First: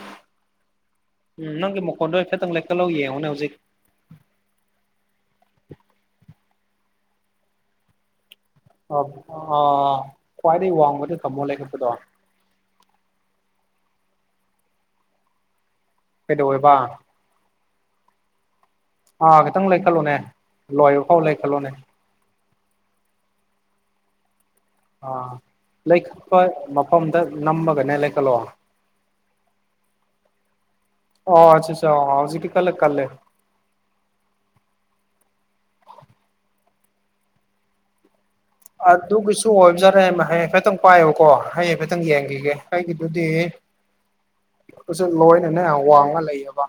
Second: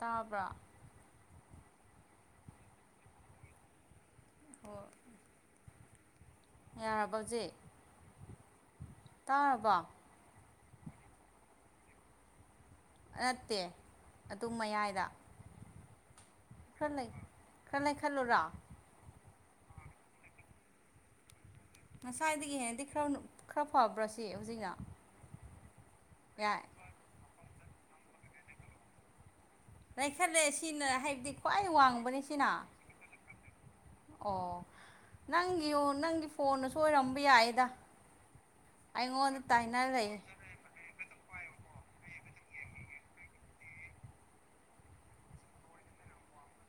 ꯇꯥꯕ꯭ꯔꯥ ꯎꯝ ꯅꯪꯒꯤ ꯃꯈꯣꯟꯗꯣ ꯍꯥꯏꯐꯦꯠꯇꯪ ꯂꯩꯈꯠꯂꯧ ꯌꯦꯡꯉꯨꯅꯦ ꯍꯧꯖꯤꯛ ꯍꯣ ꯌꯥꯔꯕ ꯖꯤ ꯑ ꯈ꯭ꯋꯥꯏꯗꯩ ꯋꯥꯡꯕꯗꯤ ꯊꯝꯃꯣ ꯂꯩꯈꯠꯄꯗꯣ ꯅꯠꯇꯦ ꯑꯗꯨꯝ ꯃꯌꯥꯏꯗ ꯀꯩꯗꯧꯋꯦꯕ ꯈꯔ ꯂꯩ ꯈꯔ ꯂꯩꯈꯠꯂꯨꯔꯥ ꯑꯥ ꯈꯤꯇꯪ ꯂꯩꯈꯠꯂꯣꯅꯦ ꯂꯣꯏꯕꯐꯥꯎ ꯂꯩꯈꯠꯂꯣꯅꯦ ꯉꯁꯥꯏꯗꯒꯤ ꯍꯦꯟꯅꯗꯤ ꯈꯔ ꯈꯔ ꯐꯕ꯭ꯔꯥ ꯁꯤ ꯍꯨꯖꯤꯛꯅ ꯑꯥ ꯂꯩꯈꯠꯄ ꯃꯐꯝꯗ ꯅꯝꯃꯒꯅꯦ ꯂꯩꯈꯠꯂꯣ ꯂꯥꯏꯈꯠꯂꯦ ꯁꯤꯅ ꯍꯥꯏꯕꯗꯤ ꯑꯣ ꯈ꯭ꯋꯥꯏ ꯁꯤꯁꯦ ꯋꯥꯡꯕꯅꯦ ꯍꯧꯖꯤꯛꯇꯤ ꯁꯤꯅ ꯀꯜꯂꯦ ꯀꯜꯂꯦ ꯑꯣ ꯅꯪ ꯌꯦꯡꯉꯣ ꯅꯪꯒꯤ ꯐꯣꯟꯅ ꯁꯣꯏꯔꯝꯕ ꯌꯥꯏꯑꯦꯗ ꯑꯗꯨꯒꯤꯁꯨ ꯑꯣꯏꯕꯖꯔꯦ ꯂꯩꯌꯦ ꯃ ꯍꯥꯌꯦꯡ ꯈꯇꯪ ꯄꯥꯏꯌꯣꯕꯀꯣ ꯑꯩ ꯍꯥꯏꯐꯦꯠꯇꯪ ꯌꯦꯡꯒꯤꯒꯦ ꯑꯩꯒꯤꯗꯨꯗꯤ ꯎꯖꯨ ꯂꯣꯏꯅꯅꯦ ꯋꯥꯡꯉ ꯂꯩꯌꯦꯕ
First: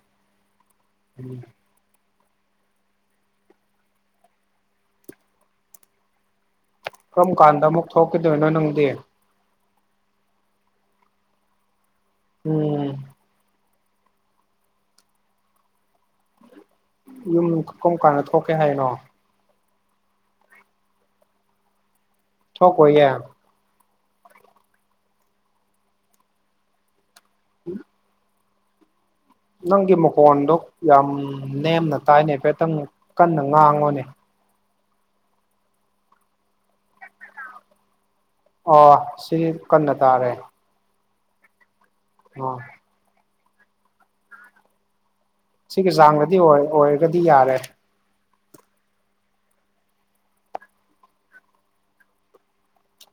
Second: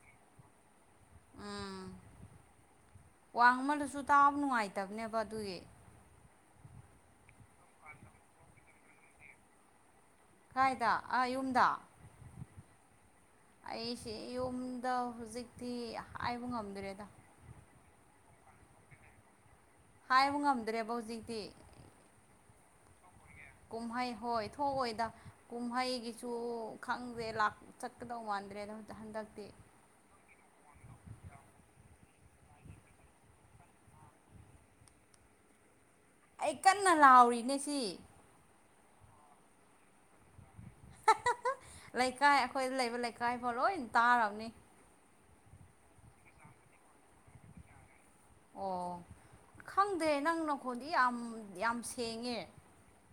ꯎꯝ ꯋꯥꯡꯃꯜꯂꯖꯨ ꯇꯥꯕ ꯅꯨꯡꯉꯥꯏꯇꯕꯅꯦꯕ ꯑꯗꯨꯒꯤ ꯀꯝ ꯀꯥꯟꯗ ꯑꯃꯨꯛ ꯊꯣꯛꯈꯤꯗꯣꯏꯅꯣ ꯅꯪꯗꯤ ꯀꯥꯏꯗ ꯑꯥ ꯌꯨꯝꯗ ꯎꯝ ꯑꯩꯁꯦ ꯌꯨꯝꯗ ꯍꯨꯖꯤꯛꯇꯤ ꯍꯥꯏꯕ ꯉꯝꯗ꯭ꯔꯦꯗ ꯌꯨꯝ ꯀꯝ ꯀꯥꯟꯗ ꯊꯣꯛꯀꯦ ꯍꯥꯏꯅꯣ ꯍꯥꯏꯕ ꯉꯝꯗ꯭ꯔꯦꯕ ꯍꯨꯖꯤꯛꯇꯤ ꯊꯣꯛ ꯀꯣꯏ ꯌꯦ ꯀꯨꯝꯍꯩ ꯍꯣꯏ ꯊꯣꯛꯑꯣꯏꯗ ꯀꯨꯝꯍꯩꯒꯤꯁꯨ ꯈꯪꯗ꯭ꯔꯦ ꯂꯥꯛ ꯆꯠꯀꯗꯧ ꯃꯥꯟꯗ꯭ꯔꯦꯗ ꯑꯝꯇ ꯍꯟꯗꯛꯇꯤ ꯅꯪꯒꯤ ꯃꯀꯣꯟꯗꯣ ꯌꯥꯝ ꯅꯦꯝꯅ ꯇꯥꯏꯅꯦ ꯍꯥꯏꯐꯦꯠꯇꯪ ꯀꯟꯅ ꯉꯥꯡꯉꯣꯅꯦ ꯑꯩ ꯀꯟꯅ ꯂꯥꯎꯔꯤꯅꯦ ꯁꯤ ꯑꯣ ꯁꯤꯒꯤ ꯀꯟꯅ ꯇꯥꯔꯦ ꯂꯩꯀꯥꯏ ꯑꯣ ꯑꯩꯈꯣꯏꯗ ꯂꯩꯕ ꯂꯩꯀꯥꯏꯐꯥꯎ ꯂꯣꯏ ꯇꯥꯔꯕꯅꯤ ꯁꯤꯒꯤ ꯆꯥꯡꯗꯗꯤ ꯑꯣꯏ ꯑꯣꯏꯔꯒꯗꯤ ꯌꯥꯔꯦ ꯑꯣ ꯈꯪꯗꯦ ꯅꯪ ꯅꯈꯣꯟꯗꯤ ꯌꯥꯝ ꯌꯥꯝ ꯁꯦꯡꯉꯦ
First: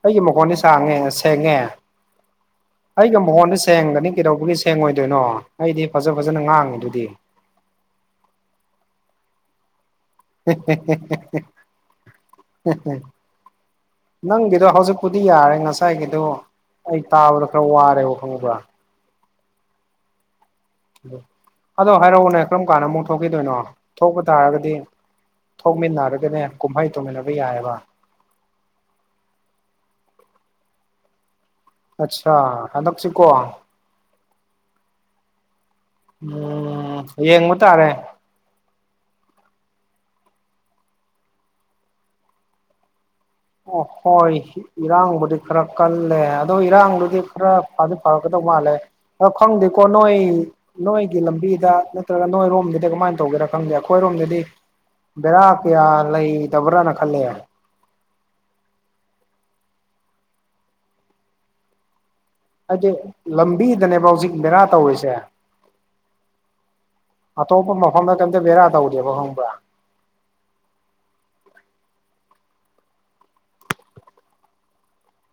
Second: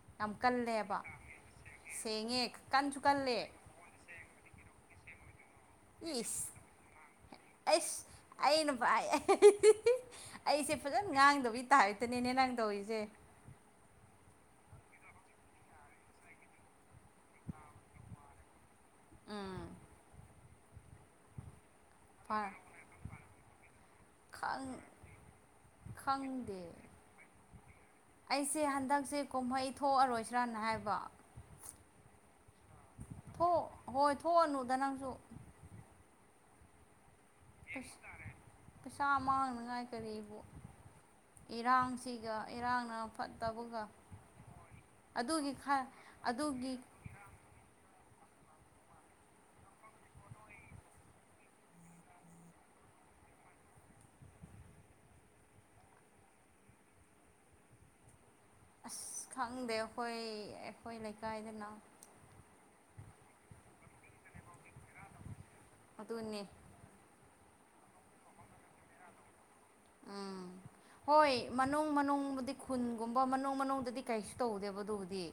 ꯑꯩꯒꯤ ꯌꯥꯝ ꯃꯈꯣꯟꯗꯤ ꯀꯜꯂꯦꯕ ꯁꯥꯡꯉꯦ ꯁꯦꯡꯉꯦ ꯁꯦꯡꯉꯦ ꯀꯟꯁꯨ ꯀꯜꯂꯦ ꯁꯦꯡꯗꯅꯤ ꯀꯩꯗꯧꯕꯒꯤ ꯁꯦꯡꯉꯣꯏꯗꯣꯏꯅꯣ ꯑꯩꯗꯤ ꯐꯖ ꯐꯖꯅ ꯏꯁ ꯉꯥꯡꯉꯤꯗꯨꯗꯤ ꯑꯩꯁ ꯑꯩꯅ ꯚꯥꯏ ꯏꯍ ꯑꯩꯁꯦ ꯐꯖꯅ ꯉꯥꯡꯗꯕꯩ ꯇꯥꯏꯞꯇꯅꯤꯅꯦ ꯅꯪ ꯇꯧꯔꯤꯖꯦ ꯅꯪꯒꯤꯗꯣ ꯍꯧꯖꯤꯛꯄꯨꯗꯤ ꯌꯥꯔꯦ ꯉꯁꯥꯏꯒꯤꯗꯣ ꯑꯩ ꯇꯥꯕꯗ ꯈꯔ ꯋꯥꯔꯦꯕ ꯈꯪꯕꯔ ꯎꯝ ꯑꯗꯣ ꯍꯥꯏꯔꯛꯎꯅꯦ ꯀꯔꯝ ꯀꯥꯟꯗ ꯑꯃꯨꯛ ꯊꯣꯛꯈꯤꯗꯣꯏꯅꯣ ꯊꯣꯛꯄ ꯈꯪ ꯇꯥꯔꯒꯗꯤ ꯊꯣꯛꯃꯤꯟꯅꯔꯒꯅꯦ ꯈꯪꯗꯦ ꯀꯨꯝꯍꯩ ꯇꯧꯃꯤꯟꯅꯕ ꯌꯥꯏꯑꯕ ꯑꯩꯁꯦ ꯍꯟꯗꯛꯁꯦ ꯀꯨꯝꯍꯩ ꯊꯣꯛꯑꯔꯣꯏꯁꯤ꯭ꯔꯅ ꯍꯥꯏꯕ ꯑꯠꯆꯥ ꯍꯟꯗꯛꯁꯤꯀꯣ ꯊꯣꯛ ꯍꯣꯏ ꯊꯣꯛꯑꯅꯨꯗ ꯅꯪꯁꯨ ꯎꯝ ꯌꯦꯡꯕ ꯑꯦꯁ ꯌꯦꯛ ꯇꯥꯔꯦ ꯇꯔꯦ ꯄꯩꯁꯥ ꯃꯥꯡꯅꯉꯥꯏ ꯀꯔꯤꯕꯨ ꯏꯔꯥꯡꯁꯤꯒ ꯏꯔꯥꯡꯅ ꯐꯠꯇꯕꯒ ꯑꯣꯍꯣꯏ ꯏꯔꯥꯡꯕꯨꯗꯤ ꯑꯗꯨꯒꯤ ꯈꯔ ꯀꯜꯂꯦ ꯑꯗꯣ ꯑꯗꯨꯒꯤ ꯏꯔꯥꯡꯗꯨꯗꯤ ꯈꯔ ꯐꯗꯤ ꯐꯔꯛꯀꯗꯧ ꯃꯥꯜꯂꯦ ꯑꯗꯣ ꯈꯪꯗꯦꯀꯣ ꯅꯣꯏ ꯅꯣꯏ ꯒꯤ ꯂꯝꯕꯤꯗ ꯅꯠꯇ꯭ꯔꯒ ꯅꯣꯏꯔꯣꯝꯗꯗꯤ ꯀꯃꯥꯏꯅ ꯇꯧꯒꯦꯔꯥ ꯈꯪꯗꯦ ꯑꯩꯈꯣꯏꯔꯣꯝꯗꯗꯤ ꯕꯦꯔꯥ ꯀꯌꯥ ꯂꯩꯇꯕ꯭ꯔꯥꯅ ꯈꯜꯂꯦ ꯑꯁ ꯈꯪꯗꯦ ꯑꯩꯈꯣꯏ ꯑꯩꯈꯣꯏ ꯂꯩꯀꯥꯏꯗꯅ ꯍꯥꯏꯗꯤ ꯂꯝꯕꯤꯗꯅꯦꯕ ꯍꯧꯖꯤꯛ ꯕꯦꯔꯥ ꯇꯧꯔꯤꯁꯦ ꯑꯗꯨꯅꯤ ꯑꯇꯣꯞꯄ ꯃꯐꯝꯗ ꯀꯩꯇ ꯕꯦꯔꯥ ꯇꯧꯗꯦꯕ ꯈꯪꯕ꯭ꯔꯥ ꯎꯝ ꯍꯣꯏ ꯃꯅꯨꯡ ꯃꯅꯨꯡꯕꯨꯗꯤ ꯈꯨꯟꯒꯨꯝꯕ ꯃꯅꯨꯡ ꯃꯅꯨꯡꯗꯗꯤ ꯀꯩꯁꯨ ꯇꯧꯗꯦꯕ ꯑꯗꯨꯕꯨꯗꯤ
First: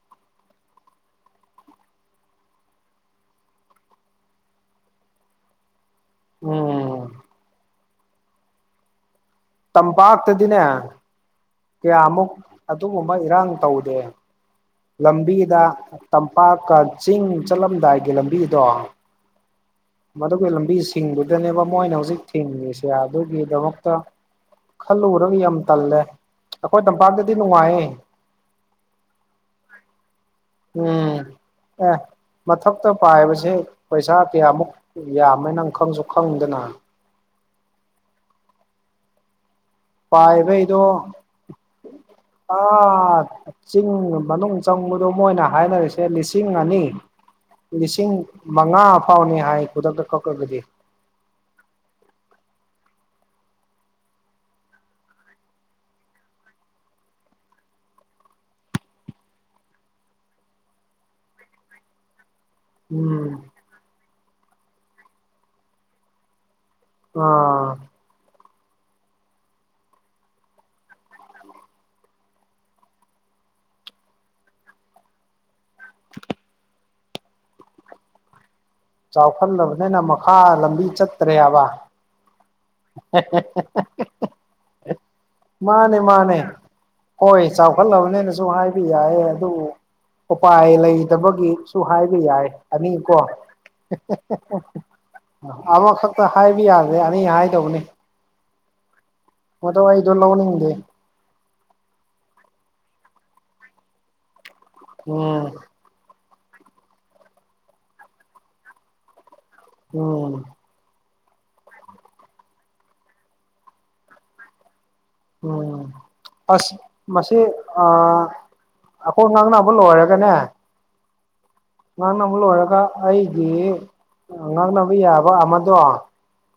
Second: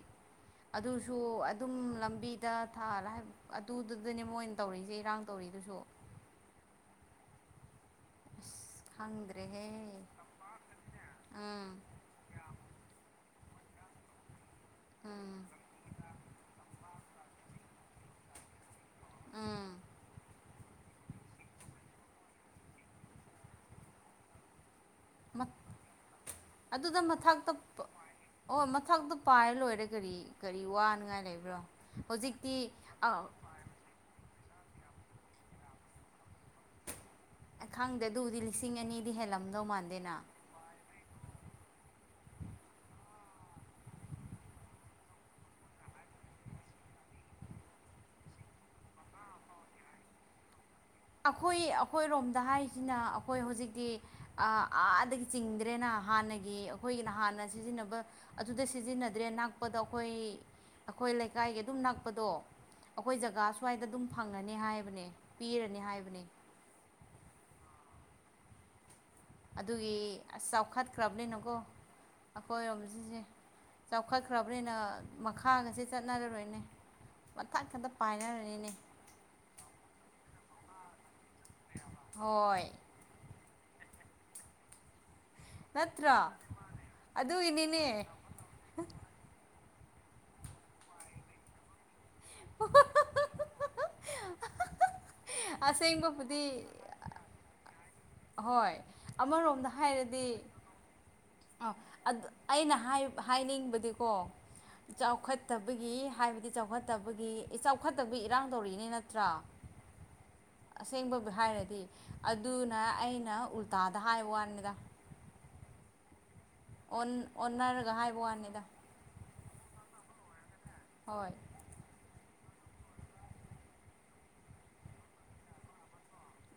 ꯑꯗꯨꯁꯨ ꯑꯗꯨꯝ ꯂꯝꯕꯤꯗ ꯊꯥ [unintelligible] ꯑꯗꯨꯗꯨꯗꯅꯦ ꯃꯣꯏꯅ ꯇꯧꯔꯤꯁꯦ ꯏꯔꯥꯡ ꯇꯧꯔꯤꯗꯨꯁꯨ ꯎꯝ ꯑꯁ ꯍꯪꯗ꯭ꯔꯦꯍꯦ ꯇꯝꯄꯥꯥꯛꯇꯗꯗꯤꯅꯦ ꯎꯝ ꯀꯌꯥꯃꯨꯛ ꯑꯗꯨꯒꯨꯝꯕ ꯏꯔꯥꯡ ꯇꯧꯗꯦ ꯎꯝ ꯂꯝꯕꯤꯗ ꯇꯝꯄꯥꯛꯀ ꯆꯤꯡ ꯆꯠꯂꯝꯗꯥꯏꯒꯤ ꯂꯝꯕꯤꯗꯣ ꯎꯝ ꯃꯗꯨꯒꯤ ꯂꯝꯕꯤ ꯁꯤꯡꯕꯗꯨꯅꯦꯕ ꯃꯣꯏꯅ ꯍꯧꯖꯤꯛ ꯊꯤꯡꯉꯁꯦ ꯑꯗꯨꯒꯤꯗꯃꯛꯇ [unintelligible] ꯈꯜꯂꯨꯔꯒ ꯌꯥꯝ ꯇꯜꯂꯦ ꯑꯩꯈꯣꯏ ꯑꯗꯨꯗ ꯇꯝꯄꯥꯛꯇꯗꯤ ꯃꯊꯛꯇ ꯅꯨꯡꯉꯥꯏꯌꯦ ꯄꯥꯏ ꯑꯣ ꯃꯊꯛꯇꯣ ꯄꯥꯏꯔ ꯂꯣꯏꯔꯦ ꯀꯔꯤ ꯀꯔꯤ ꯎꯝ ꯋꯥꯅꯤꯡꯉꯥꯏ ꯂꯩꯕ꯭ꯔꯣ ꯑꯦ ꯍꯧꯖꯤꯛꯇꯤ ꯃꯊꯛꯇ ꯑꯥ ꯄꯥꯏꯕꯁꯦ ꯑꯦ ꯄꯩꯁꯥ ꯀꯌꯥꯃꯨꯛ ꯌꯥꯝꯃꯦ ꯅꯪ ꯈꯪꯁꯨ ꯈꯪꯗꯅ ꯑꯦ ꯈꯥꯡꯗꯦ ꯑꯗꯨꯕꯨꯗꯤ ꯂꯤꯁꯤꯡ ꯑꯅꯤꯗꯤ ꯍꯦꯜꯂꯝꯗꯧ ꯃꯥꯜꯂꯦ ꯄꯥꯏꯕꯩꯗꯣ [unintelligible] ꯑ ꯆꯤꯡꯒ ꯃꯅꯨꯡ ꯆꯪꯕꯗꯣ ꯃꯣꯏꯅ ꯍꯥꯏꯅꯔꯤꯁꯦ ꯂꯤꯁꯤꯡ ꯑꯅꯤ ꯂꯤꯁꯤꯡ ꯃꯉꯥ ꯐꯥꯎꯅꯤ ꯍꯥꯏ ꯈꯨꯗꯛꯇ ꯀꯛꯈꯒꯗꯤ ꯑꯩꯈꯣꯏ ꯑꯩꯈꯣꯏꯔꯣꯝꯗ ꯍꯥꯏꯁꯤꯅ ꯑꯩꯈꯣꯏ ꯍꯧꯖꯤꯛꯇꯤ ꯑ ꯑꯥꯗꯒꯤ ꯆꯤꯡꯗ꯭ꯔꯦꯅ ꯍꯥꯟꯅꯒꯤ ꯑꯩꯈꯣꯏꯒꯤꯅ ꯍꯥꯟꯅ ꯁꯤꯖꯤꯟꯅꯕ ꯑꯗꯨꯗ ꯁꯤꯖꯤꯟꯅꯗ꯭ꯔꯦ ꯅꯛꯄꯗꯣ ꯑꯩꯈꯣꯏ ꯑꯩꯈꯣꯏ ꯂꯩꯀꯥꯏꯒꯤ ꯑꯗꯨꯝ ꯅꯛꯄꯗꯣ ꯑꯩꯈꯣꯏ ꯎꯝ ꯖꯒꯥ ꯁ꯭ꯋꯥꯏꯗ ꯑꯗꯨꯝ ꯐꯪꯉꯅꯤ ꯍꯥꯏꯕꯅꯦ ꯄꯤꯔꯅꯤ ꯍꯥꯏꯕꯅꯦ ꯑꯥ ꯑꯗꯨꯒꯤ ꯑꯁ ꯆꯥꯎꯈꯠꯈ꯭ꯔꯕꯅꯤꯅꯀꯣ ꯑꯩꯈꯣꯏꯔꯣꯝ ꯁꯤꯁꯦ ꯆꯥꯎꯈꯠꯈ꯭ꯔꯕꯅꯤꯅ ꯃꯈꯥꯒꯁꯦ ꯆꯠꯅꯔꯔꯣꯏꯅꯦ ꯃꯊꯥꯛ ꯈꯛꯇ ꯄꯥꯏꯔꯔꯅꯤꯅꯦ ꯆꯥꯎꯈꯠꯂꯕꯅꯤꯅ ꯃꯈꯥ ꯂꯝꯕꯤ ꯆꯠꯇ꯭ꯔꯦ ꯍꯥꯏꯕ ꯍꯣꯏ [unintelligible] ꯃꯥꯅꯦ ꯅꯠꯇ꯭ꯔꯣ ꯃꯥꯅꯦ ꯍꯣꯏ ꯑꯗꯨꯒꯤꯅꯤꯅꯦ ꯆꯥꯎꯈꯠꯂꯕꯅꯤꯅ ꯆꯨ ꯍꯥꯏꯕ ꯌꯥꯏꯌꯦ ꯑꯗꯨꯋꯨ ꯎꯄꯥꯏ ꯂꯩꯇꯕꯒꯤ ꯁꯨ ꯍꯥꯏ ꯌꯥꯏ ꯑꯅꯤꯀꯣ ꯑꯃꯈꯛꯇ ꯑꯁꯦꯡꯕꯕꯨꯗꯤ ꯍꯥꯏꯕ ꯌꯥꯔꯦ ꯑꯅꯤ ꯍꯥꯏꯗꯧꯕꯅꯤ ꯑꯍꯣꯏ ꯑꯃꯔꯣꯝꯗ ꯃꯗꯣ ꯑꯩꯗꯣ ꯍꯥꯏꯔꯗꯤ ꯂꯧꯅꯤꯡꯗꯦ ꯑ ꯑꯗꯨ ꯑꯩꯅ ꯍꯥꯏ ꯍꯥꯏꯅꯤꯡꯕꯗꯤꯀꯣ ꯎꯝ ꯆꯥꯎꯈꯠꯇꯕꯩ ꯕꯤ ꯍꯥꯏꯕꯗꯤ ꯆꯥꯎꯈꯠꯇꯕꯒꯤ ꯆꯥꯎꯈꯠꯇꯕꯩ ꯏꯔꯥꯡ ꯇꯧꯔꯛꯏꯅꯦ ꯅꯠꯇ꯭ꯔꯥ ꯉꯥꯎꯒꯅꯨ ꯑꯁꯦꯡꯕꯕꯨ ꯍꯥꯏꯔꯗꯤ ꯑꯗꯨꯅ ꯑꯩꯅ ꯎꯜꯇꯥꯗ ꯍꯥꯏꯕ ꯋꯥꯅꯤꯗ ꯎꯝ ꯑꯁ ꯑꯣꯟ ꯃꯁꯤ ꯑ ꯑꯣꯟꯅꯔꯒ ꯍꯥꯏꯕ ꯋꯥꯅꯤꯗ ꯑꯩꯈꯣꯏ ꯉꯥꯡꯅꯕ ꯂꯣꯏꯔꯒꯅꯦ ꯍꯣꯏ ꯉꯥꯡꯅꯕ ꯂꯣꯏꯔꯒ ꯑꯩꯒꯤ ꯉꯥꯡꯅꯕ ꯌꯥꯕ ꯑꯃꯗꯣ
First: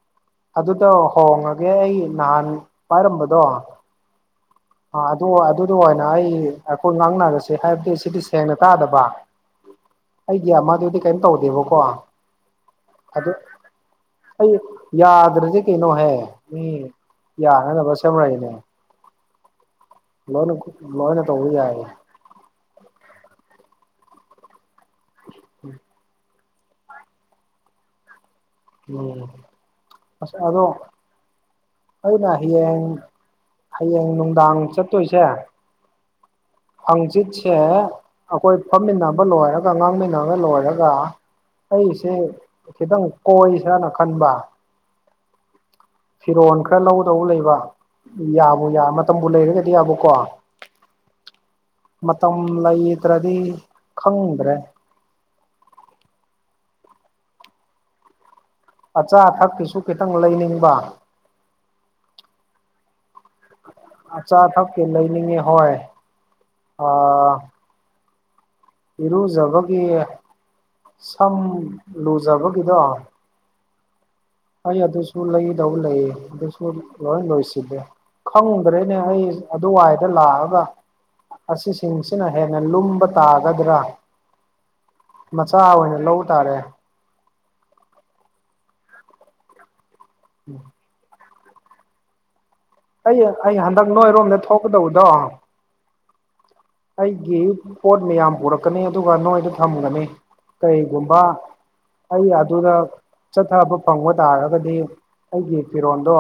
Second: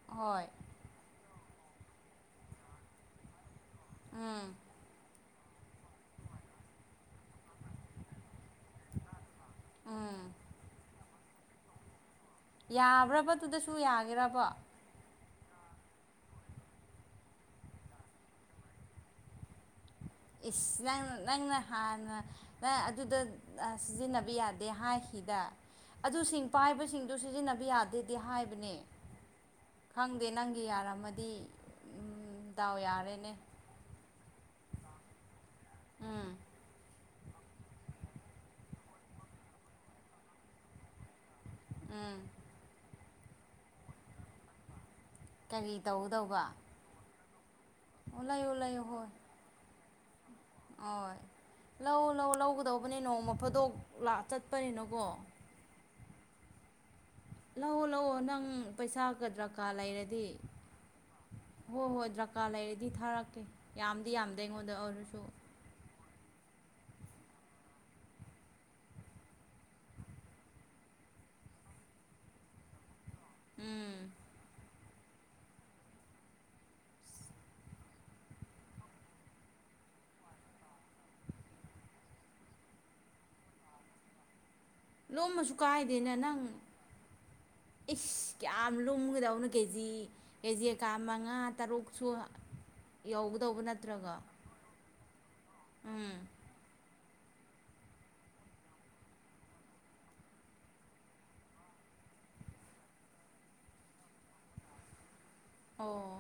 ꯍꯣꯏ ꯑꯗꯨꯗꯣ ꯍꯣꯡꯉꯒꯦ ꯑꯩ ꯅꯍꯥꯟ ꯄꯥꯏꯔꯝꯕꯗꯣ ꯎꯝ ꯑ ꯑꯗꯨ ꯑꯗꯨꯗ ꯑꯣꯏꯅ ꯑꯩ ꯑꯩꯈꯣꯏ ꯉꯥꯡꯅꯔꯁꯤ ꯆꯦ ꯍꯥꯏꯕꯗꯨꯨ ꯁꯤꯗꯤ ꯁꯦꯡꯅ ꯇꯥꯗꯕ ꯎꯝ ꯑꯩꯒꯤ ꯑꯃꯗꯨꯗꯤ ꯀꯩꯝ ꯇꯧꯗꯦꯕꯀꯣ ꯑꯗꯨ ꯌꯥꯕ꯭ꯔꯕ ꯗꯨꯗꯁꯨ ꯌꯥꯒꯦꯔ ꯑꯩ ꯌꯥꯗ꯭ꯔꯗꯤ ꯀꯩꯅꯣꯍꯦ ꯃꯤ ꯌꯥꯅꯅꯕ ꯁꯦꯝꯃꯛꯏꯅꯦ ꯏꯁ ꯅꯪ ꯂꯣꯏꯅ ꯇꯧꯕ ꯅꯪꯅ ꯌꯥꯏꯌꯦ ꯍꯥꯟꯅ ꯅ ꯑꯗꯨꯗ ꯑ ꯁꯤꯖꯤꯟꯅꯕ ꯌꯥꯗꯦ ꯍꯥꯏꯈꯤꯗ ꯑꯗꯨꯁꯤꯡ ꯄꯥꯏꯕꯁꯤꯡꯗꯨ ꯁꯤꯖꯤꯟꯅꯕ ꯌꯥꯗꯦꯗꯤ ꯍꯥꯏꯕꯅꯦ ꯎꯝ ꯈꯪꯗꯦ ꯑꯁ ꯅꯪꯒꯤ ꯑꯗꯣ ꯌꯥꯔꯝꯃꯗꯤ ꯑꯩꯅ ꯎꯝ ꯗꯥꯎ ꯍꯌꯦꯡ ꯌꯥꯔꯦꯅꯦ ꯍꯌꯦꯡ ꯅꯨꯡꯗꯥꯡ ꯆꯠꯇꯣꯏꯁꯦ ꯎꯝ ꯍꯪꯆꯤꯠꯁꯦ ꯑꯩꯈꯣꯏ ꯐꯝꯃꯤꯟꯅꯕ ꯂꯣꯏꯔꯒ ꯉꯥꯡꯃꯤꯟꯅꯕ ꯂꯣꯏꯔꯒ ꯑꯩꯁꯦ ꯎꯝ ꯈꯤꯗꯪ ꯀꯣꯏꯁꯤꯔꯅ ꯈꯟꯕ ꯀꯔꯤ ꯇꯧꯒꯗꯧꯕ ꯐꯤꯔꯣꯟ ꯈꯔ ꯂꯧꯒꯗꯧ ꯂꯩꯕ ꯑꯣ ꯂꯩꯌꯨ ꯌꯥꯕꯨ ꯌꯥ ꯃꯇꯝꯕꯨ ꯂꯩꯔꯒꯗꯤ ꯌꯥꯕꯨꯀꯣ ꯑꯣꯏ ꯂꯧꯋꯣ ꯂꯧ ꯂꯧꯒꯗꯧꯕꯅꯦ ꯅꯣꯡꯃ ꯂꯩꯇ꯭ꯔꯗꯤ ꯐꯗꯣꯛ ꯂꯥꯛ ꯈꯪꯗ꯭ꯔꯦ ꯆꯠꯄꯅꯤꯅꯀꯣ ꯂꯧꯋꯣ ꯂꯧꯋꯣ ꯅꯪ ꯑꯆꯥ ꯄꯩꯁꯥꯀ ꯗ꯭ꯔꯀꯥꯔ ꯑꯊꯛꯀꯤꯁꯨ ꯈꯤꯇꯪ ꯂꯩꯔꯗꯤ ꯂꯩꯅꯤꯡꯕ ꯍꯣꯏ ꯍꯣꯏ ꯗ꯭ꯔꯀꯥꯔ ꯂꯩꯔꯗꯤ ꯊꯥꯔꯛꯀꯦ ꯌꯥꯝꯗꯤ ꯑꯆꯥ ꯌꯥꯝꯗꯦ ꯑꯩꯉꯣꯟꯗ ꯑꯊꯛꯀꯤ ꯑꯣꯏꯔꯁꯨ ꯂꯩꯅꯤꯡꯉꯦ ꯍꯣꯏ ꯑ ꯏꯔꯨꯖꯕꯒꯤ ꯁꯝ ꯂꯨꯖꯕꯒꯤꯗꯣ ꯎꯝ ꯑꯩ ꯑꯗꯨꯁꯨ ꯂꯩꯒꯗꯧꯕ ꯂꯩꯌꯦ ꯑꯗꯨꯁꯨ ꯂꯣꯏ ꯂꯣꯏꯁꯤꯜꯂꯦ ꯈꯪꯗ꯭ꯔꯦꯅꯦ ꯑꯩ ꯑꯗꯨꯋꯥꯏꯗ ꯂꯥꯛꯑꯒ ꯑꯁꯤꯁꯤꯡꯁꯤꯅ ꯍꯦꯟꯅ ꯂꯨꯝꯕ ꯇꯥꯒꯗ꯭ꯔꯥ ꯂꯣꯝꯃꯁꯨ ꯃꯆꯥ ꯑꯣꯏꯅ ꯀꯥꯏꯗꯦꯅ ꯂꯧ ꯅꯪ ꯇꯥꯔꯦ ꯏꯁ ꯀꯌꯥꯝ ꯂꯨꯝꯒꯗꯧꯅꯣ ꯀꯦꯖꯤ ꯀꯦꯖꯤ ꯀꯥ ꯃꯉꯥ ꯇꯔꯨꯛꯁꯨ ꯑꯩ ꯑꯩ ꯌꯧꯒꯗꯧꯕ ꯍꯟꯗꯛ ꯅꯠꯇ꯭ꯔꯒ ꯅꯣꯏꯔꯣꯝꯗ ꯊꯣꯛꯀꯗꯧꯕꯗꯣ ꯎꯝ ꯑꯩꯒꯤ ꯄꯣꯠ ꯃꯌꯥꯝ ꯄꯨꯔꯛꯀꯅꯤ ꯑꯗꯨꯒ ꯅꯣꯏꯗ ꯊꯝꯒꯅꯤ ꯀꯔꯤꯒꯨꯝꯕ ꯑꯩ ꯑꯗꯨꯗ ꯆꯠꯊꯕ ꯐꯪꯕ ꯇꯥꯔꯒꯗꯤ ꯑꯩꯒꯤ ꯑꯣ ꯐꯤꯔꯣꯟꯜꯗꯣ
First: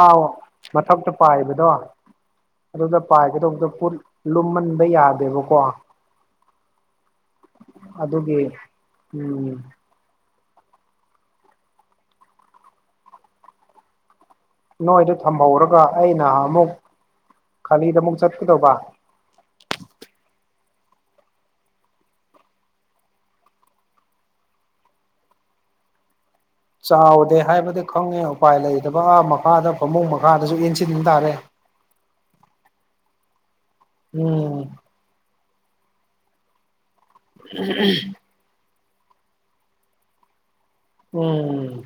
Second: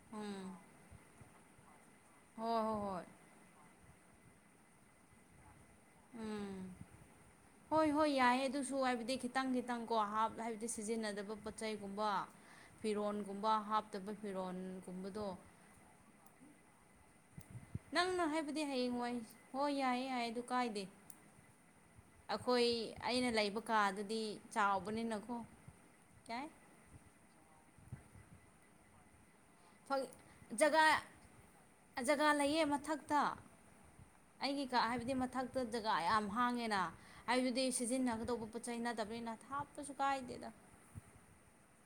ꯑꯥꯎ ꯎꯝ ꯃꯊꯛꯇ ꯄꯥꯏꯕꯗꯣ ꯍꯣꯏ ꯍꯣꯏ ꯑꯗꯨꯗ ꯍꯣꯏ ꯄꯥꯏꯒꯗꯧꯕꯗ ꯄꯣꯠ ꯂꯨꯝꯃꯟꯕ ꯌꯥꯗꯦꯕꯀꯣ ꯎꯝ ꯍꯣꯏ ꯍꯣꯏ ꯑꯗꯨꯒꯤ ꯌꯥꯏꯌꯦ ꯑꯗꯨꯁꯨ ꯍꯥꯏꯕꯗꯤ ꯈꯤꯇꯪ- ꯎꯝ ꯈꯤꯇꯪ ꯀꯣꯞ ꯍꯥꯞ ꯍꯥꯏꯕꯗꯤ ꯁꯤꯖꯤꯟꯅꯗꯕ ꯄꯣꯠꯆꯩꯒꯨꯝꯕ ꯐꯤꯔꯣꯟꯒꯨꯝꯕ ꯍꯥꯞꯇꯕ ꯐꯤꯔꯣꯟ ꯅꯣꯏꯗ ꯊꯝꯍꯧꯔꯒ ꯑꯩꯅ ꯑꯃꯨꯛ ꯈꯥꯂꯤꯗ ꯑꯃꯨꯛ ꯅꯪꯅꯣ ꯍꯥꯏꯕꯗꯤ ꯆꯠꯀꯗꯧꯕ ꯍꯌꯦꯡ ꯋꯥꯏ ꯍꯣꯏ ꯌꯥꯏꯌꯦ- ꯌꯥꯏꯌꯦ ꯑꯗꯨ ꯀꯥꯏꯗꯦ ꯑꯩꯈꯣꯏ ꯑꯩꯅ ꯂꯩꯕ ꯀꯥꯗꯨꯗꯤ ꯆꯥꯎꯕꯅꯤꯅꯀꯣ ꯌꯥꯏ ꯆꯥꯎꯗꯦ ꯍꯥꯏꯕꯗꯤ ꯈꯪꯉꯦ ꯎꯄꯥꯏ ꯂꯩꯇꯕ ꯑꯥ ꯃꯈꯥꯗ ꯐꯃꯨꯡ ꯃꯈꯥꯗꯁꯨ ꯖꯒꯥ ꯏꯟꯁꯤꯟꯕ ꯇꯥꯔꯦ ꯖꯒꯥ ꯂꯩꯌꯦ ꯃꯊꯛꯇ ꯎꯝ ꯑꯩꯒꯤ ꯀꯥ ꯍꯥꯏꯕꯗꯤ ꯃꯊꯛꯇ ꯗꯖꯒ ꯌꯥꯝ ꯍꯥꯡꯉꯦꯅ ꯍꯥꯏꯗꯨꯗꯤ ꯁꯤꯖꯤꯟꯅꯒꯗꯧꯕ ꯄꯣꯠ ꯆꯩꯩꯅꯗꯕꯅꯤꯅ ꯊꯥꯞꯄꯁꯨ ꯀꯥꯏꯗꯦꯗ ꯎꯝ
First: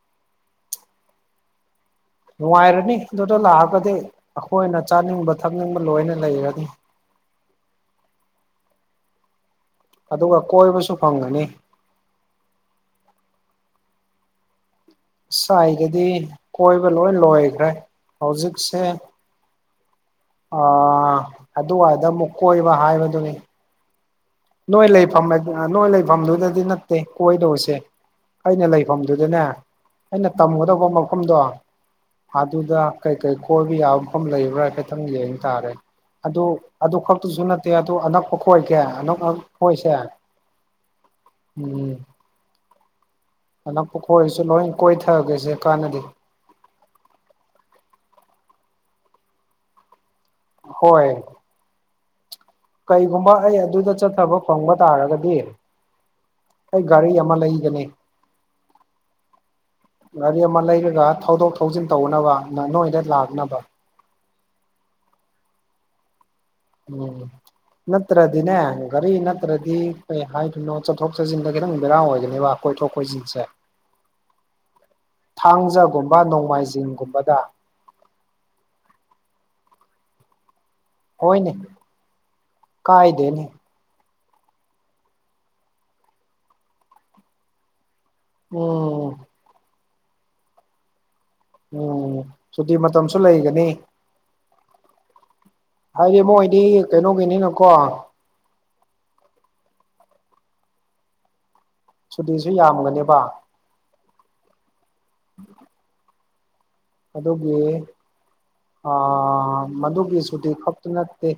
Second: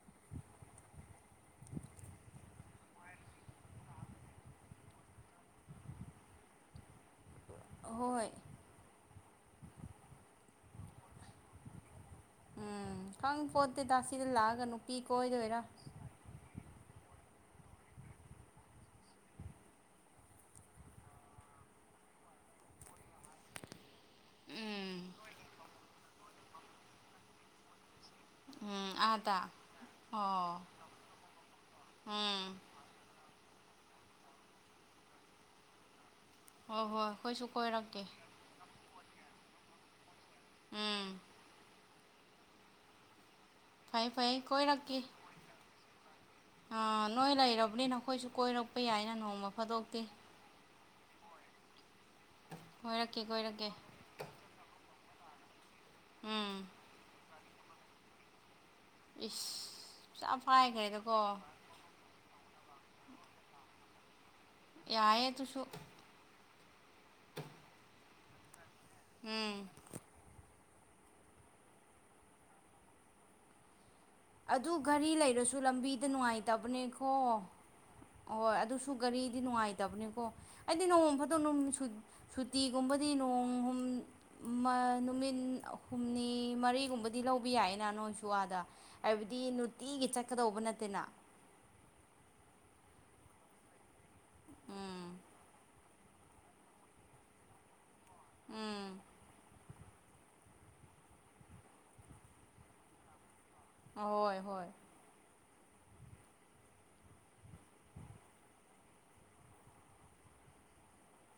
[inaudible] ꯅꯨꯡꯉꯥꯏꯔꯅꯤ ꯑꯗꯨꯗ ꯂꯥꯛꯑꯒꯗꯤ ꯑꯩꯈꯣꯏꯅ ꯆꯥꯅꯤꯡꯕ ꯊꯛꯅꯤꯡꯕ ꯂꯣꯏꯅ ꯂꯩꯔꯅꯤ ꯍꯣꯏ ꯑꯗꯨꯒ ꯀꯣꯏꯕꯁꯨ ꯐꯪꯉꯅꯤ ꯎꯝ ꯈꯪ ꯄꯣꯠꯇꯦꯗ ꯁꯤꯗ ꯂꯥꯛꯑꯒꯅꯨꯄꯤ ꯀꯣꯏꯗꯣꯏꯔ ꯗꯤ ꯀꯣꯏꯕ ꯂꯣꯏ ꯂꯣꯏꯈ꯭ꯔꯦ ꯍꯧꯖꯤꯛꯁꯦ ꯑ ꯑꯗꯨꯋꯥꯗ ꯑꯃꯨꯛ ꯀꯣꯏꯕ ꯍꯥꯏꯕꯗꯨꯅꯤ ꯅꯣꯏ ꯎꯝ ꯂꯩꯐꯝ ꯅꯣꯏ ꯂꯩꯐꯝꯗꯨꯗꯗꯤ ꯅꯠꯇꯦ ꯀꯣꯏꯗꯧꯁꯦ ꯑꯩꯅ ꯎꯝ ꯑꯥꯗ ꯂꯩꯐꯝꯗꯨꯗꯅꯦ ꯑꯩꯅ ꯑꯣ ꯇꯝꯒꯗꯧꯕ ꯃꯐꯝꯗꯣ ꯎꯝ ꯑꯗꯨꯗ ꯀꯩꯀꯩ ꯀꯣꯏꯕ ꯌꯥꯕ ꯃꯐꯝ ꯂꯩꯕ꯭ꯔꯥ ꯍꯥꯏꯐꯦꯠꯇꯪ ꯌꯦꯡ ꯇꯥꯔꯦ ꯑꯗꯨ ꯍꯣꯏ ꯑꯗꯨ ꯍꯣꯏ ꯈꯛꯇꯨꯁꯨ ꯑꯩꯈꯣꯏꯁꯨ ꯅꯠꯇꯦ ꯑꯗꯨ ꯀꯣꯏꯔꯛꯀꯦ ꯑꯅꯛꯄ ꯈꯣꯏꯒꯦ ꯑꯅꯛ ꯑ ꯈꯣꯏꯁꯦ ꯎꯝ ꯎꯝ ꯑꯅꯛꯄ ꯐꯩ ꯐꯩ ꯀꯣꯏꯔꯁꯨ ꯂꯣꯏ ꯀꯣꯏꯔꯛꯀꯦ ꯀꯣꯏꯊꯒꯦꯁꯦ ꯀꯥꯟꯅꯗꯦ ꯑꯥ ꯅꯣꯏ ꯂꯩꯔꯕꯅꯤꯅ ꯈꯣꯏꯁꯨ ꯀꯣꯏꯔꯛꯄ ꯌꯥꯏꯅ ꯅꯣꯡꯃ ꯐꯥꯗꯣꯛꯇꯤ ꯍꯣꯏ ꯀꯣꯏꯔꯛꯀꯦ ꯀꯩꯒꯨꯝꯕ ꯑꯩ ꯀꯣꯏꯔꯛꯀꯦ ꯑꯗꯨꯗ ꯆꯠꯇꯕ ꯐꯪꯕ ꯇꯥꯔꯒꯗꯤ ꯎꯝ ꯑꯩ ꯒꯥꯔꯤ ꯑꯃ ꯂꯩꯒꯅꯤ ꯏꯁ ꯆꯞ ꯒꯥꯔꯤ ꯑꯃ ꯂꯩꯔꯒ ꯐꯥꯏꯈ꯭ꯔꯦꯗꯀꯣ ꯊꯧꯗꯣꯛ ꯊꯧꯖꯤꯟ ꯇꯧꯅꯕ ꯅ ꯅꯣꯏꯗ ꯂꯥꯛꯅꯕ ꯌꯥꯏꯌꯦ ꯇꯨꯁꯨ ꯎꯝ ꯅꯠꯇ꯭ꯔꯗꯤꯅꯦ ꯒꯔꯤ ꯎꯝ ꯅꯠꯇ꯭ꯔꯗꯤ ꯀꯩ ꯍꯥꯏꯗꯣꯏꯅꯣ ꯆꯠꯊꯣꯛ ꯆꯠꯁꯤꯟꯗ ꯈꯤꯇꯪ ꯕꯦꯔꯥ ꯑꯣꯏꯒꯅꯤꯕ ꯀꯣꯏꯊꯣꯛ ꯀꯣꯏꯁꯤꯟꯁꯦ ꯑꯗꯨ ꯘꯔꯤ ꯂꯩꯔꯁꯨ ꯂꯝꯕꯤꯗ ꯊꯥꯡꯖꯒꯨꯝꯕ ꯅꯨꯡꯉꯥꯏꯇꯕꯅꯦꯈꯣ ꯅꯣꯡꯃꯥꯏꯖꯤꯡꯒꯨꯝꯕꯗ ꯑꯍꯣꯏ ꯑꯗꯨꯁꯨ ꯒꯥꯔꯤꯗꯤ ꯅꯨꯡꯉꯥꯏꯇꯕꯅꯦꯀꯣ ꯍꯥꯏꯗꯤ ꯅꯣꯡ ꯐꯥꯗꯣꯛ ꯍꯣꯏꯅꯦ ꯁꯨꯇꯤꯒꯨꯝꯕꯗꯤ ꯀꯥꯏꯗꯦꯅꯦ ꯅꯣꯡ ꯍꯨꯝ ꯃ ꯅꯨꯃꯤꯠ ꯍꯨꯝꯅꯤ ꯃꯔꯤꯒꯨꯝꯕꯗꯤ ꯂꯧꯕ ꯌꯥꯏꯌꯦꯅ ꯅꯣꯏꯁꯨ ꯑꯥꯗ ꯎꯝ ꯗꯤ ꯅꯨꯡꯇꯤꯒꯤ ꯆꯠꯀꯗꯧꯕ ꯅꯠꯇꯦꯅ ꯎꯝ ꯁꯨꯇꯤ ꯃꯇꯝꯁꯨ ꯂꯩꯒꯅꯤ ꯎꯝ ꯍꯥꯏꯗꯤ ꯃꯣꯏꯗꯤ ꯀꯩꯅꯣꯒꯤꯅꯤꯅꯀꯣ ꯎꯝ ꯁꯨꯇꯤꯁꯨ ꯌꯥꯝꯒꯅꯦꯕ ꯍꯣꯏ ꯍꯣꯏ [inaudible] ꯑꯗꯨꯒꯤ ꯃꯗꯨꯒꯤ ꯁꯨꯇꯤ ꯈꯛꯇ ꯅꯠꯇꯦ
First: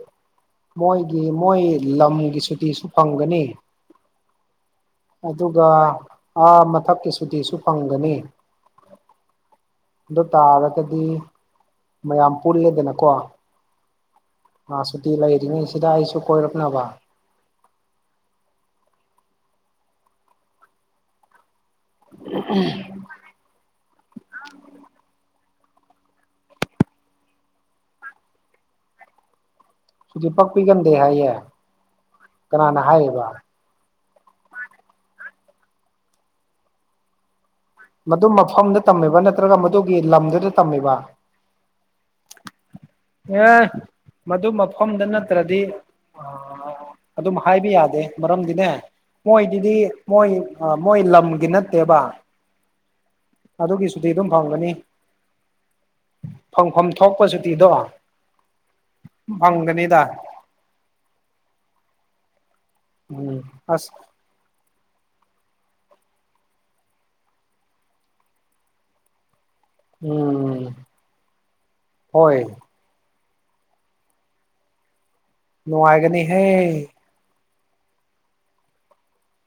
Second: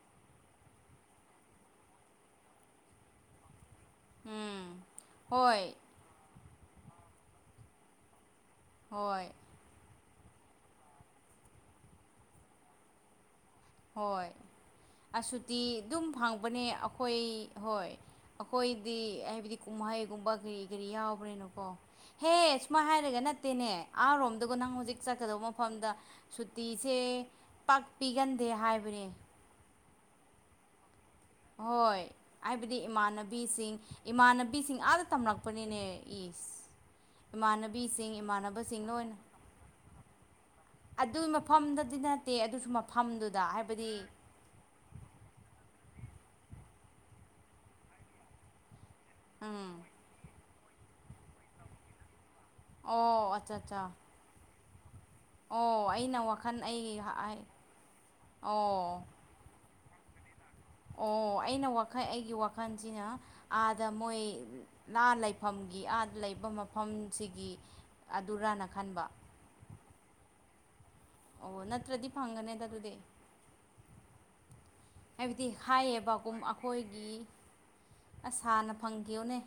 ꯃꯣꯏꯒꯤ ꯃꯣꯏ ꯂꯝꯒꯤ ꯁꯨꯇꯤꯁꯨ ꯐꯪꯒꯅꯤ ꯎꯝ ꯑꯗꯨꯒꯥ ꯍꯣꯏ ꯑꯥ ꯃꯊꯛꯀꯤ ꯁꯨꯇꯤꯁꯨ ꯐꯪꯒꯅꯤ ꯍꯣꯏ ꯑꯗꯨ ꯇꯥꯔꯒꯗꯤ ꯃꯌꯥꯝ ꯄꯨꯜꯂꯦꯗꯅꯀꯣ ꯍꯣꯏ ꯑ ꯁꯨꯇꯤ ꯂꯩꯔꯤꯉꯩꯁꯤꯗ ꯑꯗꯨꯝ ꯑꯩꯁꯨ ꯐꯪꯕꯅꯦ ꯀꯣꯏꯔꯛꯅꯕ ꯑꯩꯈꯣꯏ ꯍꯣꯏ ꯑꯩꯈꯣꯏꯗꯤ ꯍꯥꯏꯕꯗꯤ ꯀꯨꯝꯍꯩꯒꯨꯝꯕ ꯀꯔꯤ ꯀꯔꯤ ꯌꯥꯎꯕꯅꯦꯅꯀꯣ ꯍꯦ ꯁꯨꯃꯥꯏ ꯍꯥꯏꯔꯒ ꯅꯠꯇ ꯅꯠꯇꯦꯅꯦ ꯑꯥꯔꯣꯝꯗꯒ ꯅꯪ ꯍꯧꯖꯤꯛ ꯆꯠꯀꯗꯧꯕ ꯃꯐꯝꯗ ꯁꯨꯇꯤꯁꯦ ꯄꯥꯛꯄꯤꯒꯟ ꯗꯦ ꯍꯥꯏꯕꯅꯦ ꯇꯤ ꯄꯛꯄꯤꯒꯟꯗꯦ ꯍꯥꯏꯌꯦ ꯍꯣꯏ ꯍꯥꯏꯕꯗꯤ ꯀꯅꯥꯅ ꯍꯥꯏꯔꯤꯕ ꯏꯃꯥꯟꯅꯕꯤꯁꯤꯡ ꯏꯃꯥꯟꯅꯕꯤꯁꯤꯡ ꯑꯥꯗ ꯇꯝꯂꯛꯄꯅꯤꯅꯦ ꯏꯁ ꯏꯃꯥꯟꯅꯕꯤꯁꯤꯡ ꯃꯗꯨ ꯃꯐꯝꯗ ꯏꯃꯥꯟꯅꯕꯁꯤꯡꯅ ꯂꯣꯏꯅ ꯇꯝꯃꯤꯕ ꯅꯠꯇ꯭ꯔꯒ ꯃꯗꯨꯒꯤ ꯂꯝꯗꯨꯗ ꯇꯝꯃꯤꯕ ꯑꯗꯨ ꯃ ꯐꯝꯗꯗꯤ ꯅꯠꯇꯦ ꯑꯗꯨꯁꯨ ꯃ [unintelligible] ꯃꯗꯨ ꯃꯐꯝꯗ ꯅꯠꯇ꯭ꯔꯗꯤ ꯑꯗꯨꯝ ꯍꯥꯏꯕ ꯌꯥꯗꯦ ꯃꯔꯝꯗꯤꯅꯦ ꯎꯝ ꯃꯣꯏꯗꯨꯗꯤ ꯃꯣꯏ ꯃꯣꯏ ꯂꯝꯒꯤ ꯅꯠꯇꯦꯕ ꯑꯣ ꯑꯠꯆꯥ ꯑꯗꯨꯒꯤ ꯑꯠꯆꯥ ꯁꯨꯇꯤ ꯑꯗꯨꯝ ꯐꯪꯒꯅꯤ ꯑꯣ ꯑꯩꯅ ꯋꯥꯈꯜ ꯑꯩ ꯐꯪꯐꯝ ꯊꯣꯛꯄ ꯁꯨꯇꯤꯗꯣ ꯑꯣ ꯐꯪꯒꯅꯤꯗ ꯑꯣ ꯑꯩꯅ ꯋꯥꯈꯜ ꯑꯩꯒꯤ ꯋꯥꯈꯜꯁꯤꯅ ꯎꯝ ꯑꯥꯗ ꯑꯁ ꯃꯣꯏ ꯥ ꯂꯥ ꯂꯩꯐꯝꯒꯤ ꯑꯥ ꯂꯩꯕ ꯃꯐꯝꯁꯤꯒꯤ ꯑꯗꯨꯔꯅ ꯈꯟꯕ ꯎꯝ ꯑꯣ ꯅꯠꯇ꯭ꯔꯗꯤ ꯍꯣꯏ ꯐꯪꯒꯅꯦꯗ ꯑꯗꯨꯗꯤ ꯍꯥꯏꯕꯗꯤ ꯍꯥꯏꯌꯦꯕꯒꯨꯝ ꯅꯨꯡꯉꯥꯏꯒꯅꯤꯍꯦ ꯑꯩꯈꯣꯏꯒꯤ ꯑꯁ ꯍꯥꯟꯅ ꯐꯪꯈꯤꯌꯣꯅꯦ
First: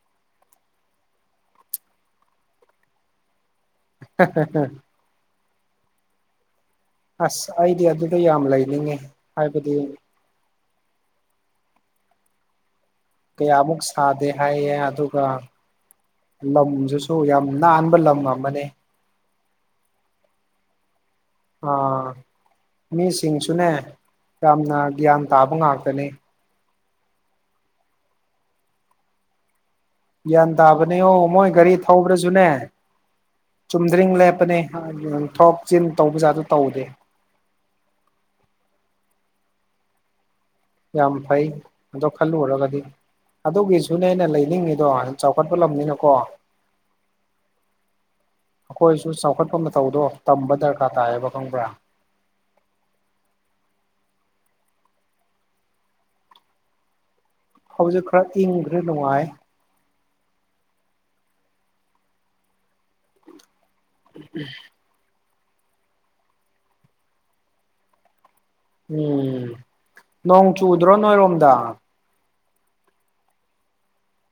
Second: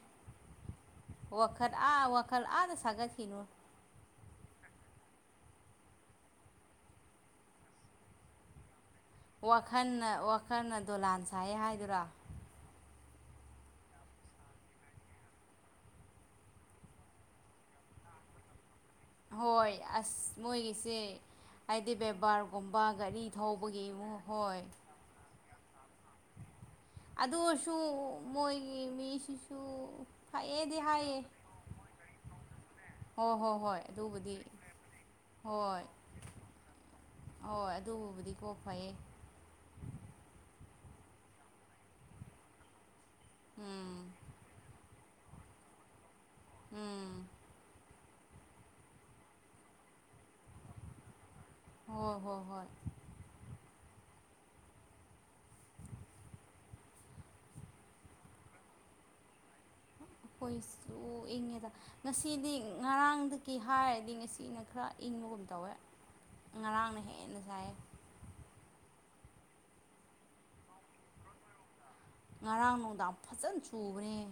ꯋꯥꯈꯜ ꯑꯥ ꯋꯥꯈꯜ ꯑꯥꯗ ꯁꯥꯒꯠꯈꯤꯅꯨ [unintelligible] ꯑꯁ ꯑꯩꯗꯤ ꯑꯗꯨꯗꯣ ꯌꯥꯝ ꯂꯩꯅꯤꯡꯉꯤ ꯍꯥꯏꯕꯗꯤ ꯋꯥꯈꯜꯅ ꯋꯥꯈꯜꯅ ꯗꯣꯂꯥꯟ ꯁꯥꯏꯌꯦ ꯍꯥꯏꯗꯨꯔꯥ ꯀꯌꯥꯃꯨꯛ ꯁꯥꯗꯦ ꯍꯥꯏꯌꯦ ꯑꯗꯨꯒ ꯂꯝꯗꯨꯁꯨ ꯌꯥꯝ ꯅꯥꯟꯕ ꯂꯝ ꯑꯃꯅꯦ ꯍꯣꯏ ꯑꯁ ꯃꯣꯏꯒꯤꯁꯦ ꯍꯥꯏꯗꯤ ꯑꯥ ꯕꯦꯕꯥꯔꯒꯨꯝꯕ ꯒꯥꯔꯤ ꯊꯧꯕꯒꯤ ꯃꯤꯁꯤꯡꯁꯨꯅꯦ ꯃꯨꯛ ꯍꯣꯏ ꯌꯥꯝꯅ ꯒ꯭ꯌꯥꯟ ꯇꯥꯕ ꯉꯥꯛꯇꯅꯦ ꯑꯗꯨ ꯑꯣꯏꯔꯁꯨ ꯃꯣꯏꯒꯤ ꯃꯤꯁꯤꯁꯨ ꯒ꯭ꯌꯥꯟ ꯐꯩꯌꯦꯗꯤ ꯇꯥꯕꯅꯦ ꯍꯥꯏꯌꯦ ꯑꯣ ꯃꯣꯏ ꯒꯥꯔꯤ ꯊꯧꯕ꯭ꯔꯖꯨꯅꯦ ꯍꯣ ꯍꯣ ꯆꯨꯝꯗ꯭ꯔꯤꯡ ꯂꯦꯞꯄꯅꯦ ꯊꯣꯛꯆꯤꯟ ꯇꯧꯕꯖꯥꯠꯇꯣ ꯇꯧꯗꯦ ꯍꯣ ꯑꯗꯨꯒꯕꯨꯗꯤ ꯀꯣ ꯐꯩꯌꯦ ꯌꯥꯝ ꯐꯩ ꯑꯗꯣ ꯈꯜꯂꯨꯔꯒꯗꯤ ꯎꯝ ꯑꯗꯨꯒꯤꯁꯨꯅꯦ ꯑꯩꯅ ꯂꯩꯅꯤꯡꯉꯤ ꯗꯣ ꯆꯥꯎꯈꯠꯄ ꯂꯝꯅꯤꯅꯀꯣ ꯎꯝ ꯑꯩꯈꯣꯏꯁꯨ ꯆꯥꯎꯈꯠꯄ ꯃꯇꯧꯗꯣ ꯇꯝꯕ ꯗꯔꯀꯥꯔ ꯇꯥꯏꯌꯦꯕ ꯈꯪꯕ꯭ꯔꯥ ꯍꯣ ꯍꯣ ꯍꯣꯏ ꯍꯧꯎꯖꯤꯛ ꯈꯔ ꯏꯪꯒ꯭ꯔꯦ ꯅꯨꯡꯉꯥꯏ ꯑꯩꯈꯣꯏꯁꯨ ꯏꯪꯉꯦꯗ ꯉꯁꯤꯗꯤ ꯉꯔꯥꯡꯗꯒꯤ ꯍꯥꯏꯔꯗꯤ ꯉꯁꯤꯅ ꯈꯔ ꯏꯪꯕꯒꯨꯝ ꯇꯧꯋꯦ ꯉꯔꯥꯡꯅ ꯍꯦꯟꯅ ꯁꯥꯏꯌꯦ ꯎꯝ ꯅꯣꯡ ꯆꯨꯗ꯭ꯔꯣ ꯅꯣꯏꯔꯣꯝꯗ ꯉꯔꯥꯡ ꯅꯨꯡꯗꯥꯡ ꯐꯠꯖꯅ ꯆꯨꯕꯅꯦ